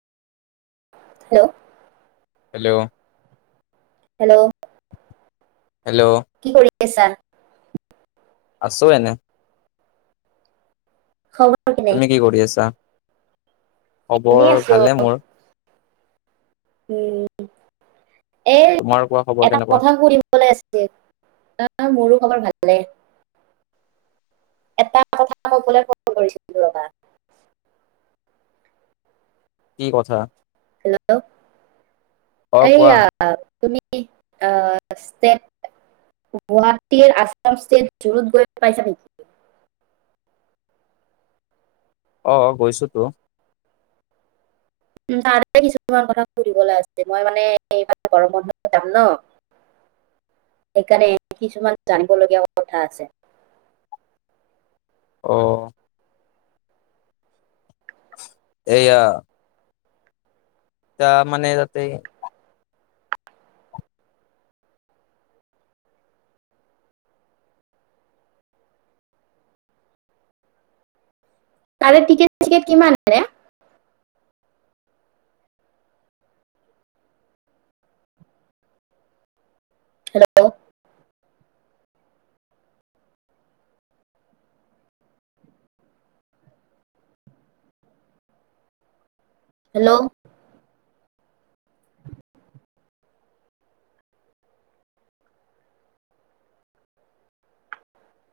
Hello? Hello? Hello? Hello? এছা আছোঁ এনে। খবৰ কেনে তুমি কি কৰি আছা? খবৰ এনেই আছো ভালে মোৰ। উম এ তোমাৰ কোৱা খবৰ এটা কেনেকুৱা কথা সুধিবলৈ আছিল। মোৰো কাৰোবাৰ ভাল ভালে। এটা কথা কবলে ফোন কৰিছিলোঁ ৰবা। কি কথা? হেল্ল'? অ কোৱা এইয়া তুমি অ- ষ্টেট- গুৱাহাটীৰ আসাম ষ্টেট জু ৰ'ড গৈ পাইছা নেকি? অ' গৈছোঁ তো। তাৰে কিছুমান কথা সুধিবলৈ আছে। মই মানে এইবাৰ গৰম বন্ধত যাম ন', সেইকাৰণে কিছুমান জানিবলগীয়া কথা আছে। অ'। এইয়া। এতিয়া মানে তাতে তাৰে টিকেট-চিকেট কিমান? [unintelligible] হেল্ল'? হেল্ল'?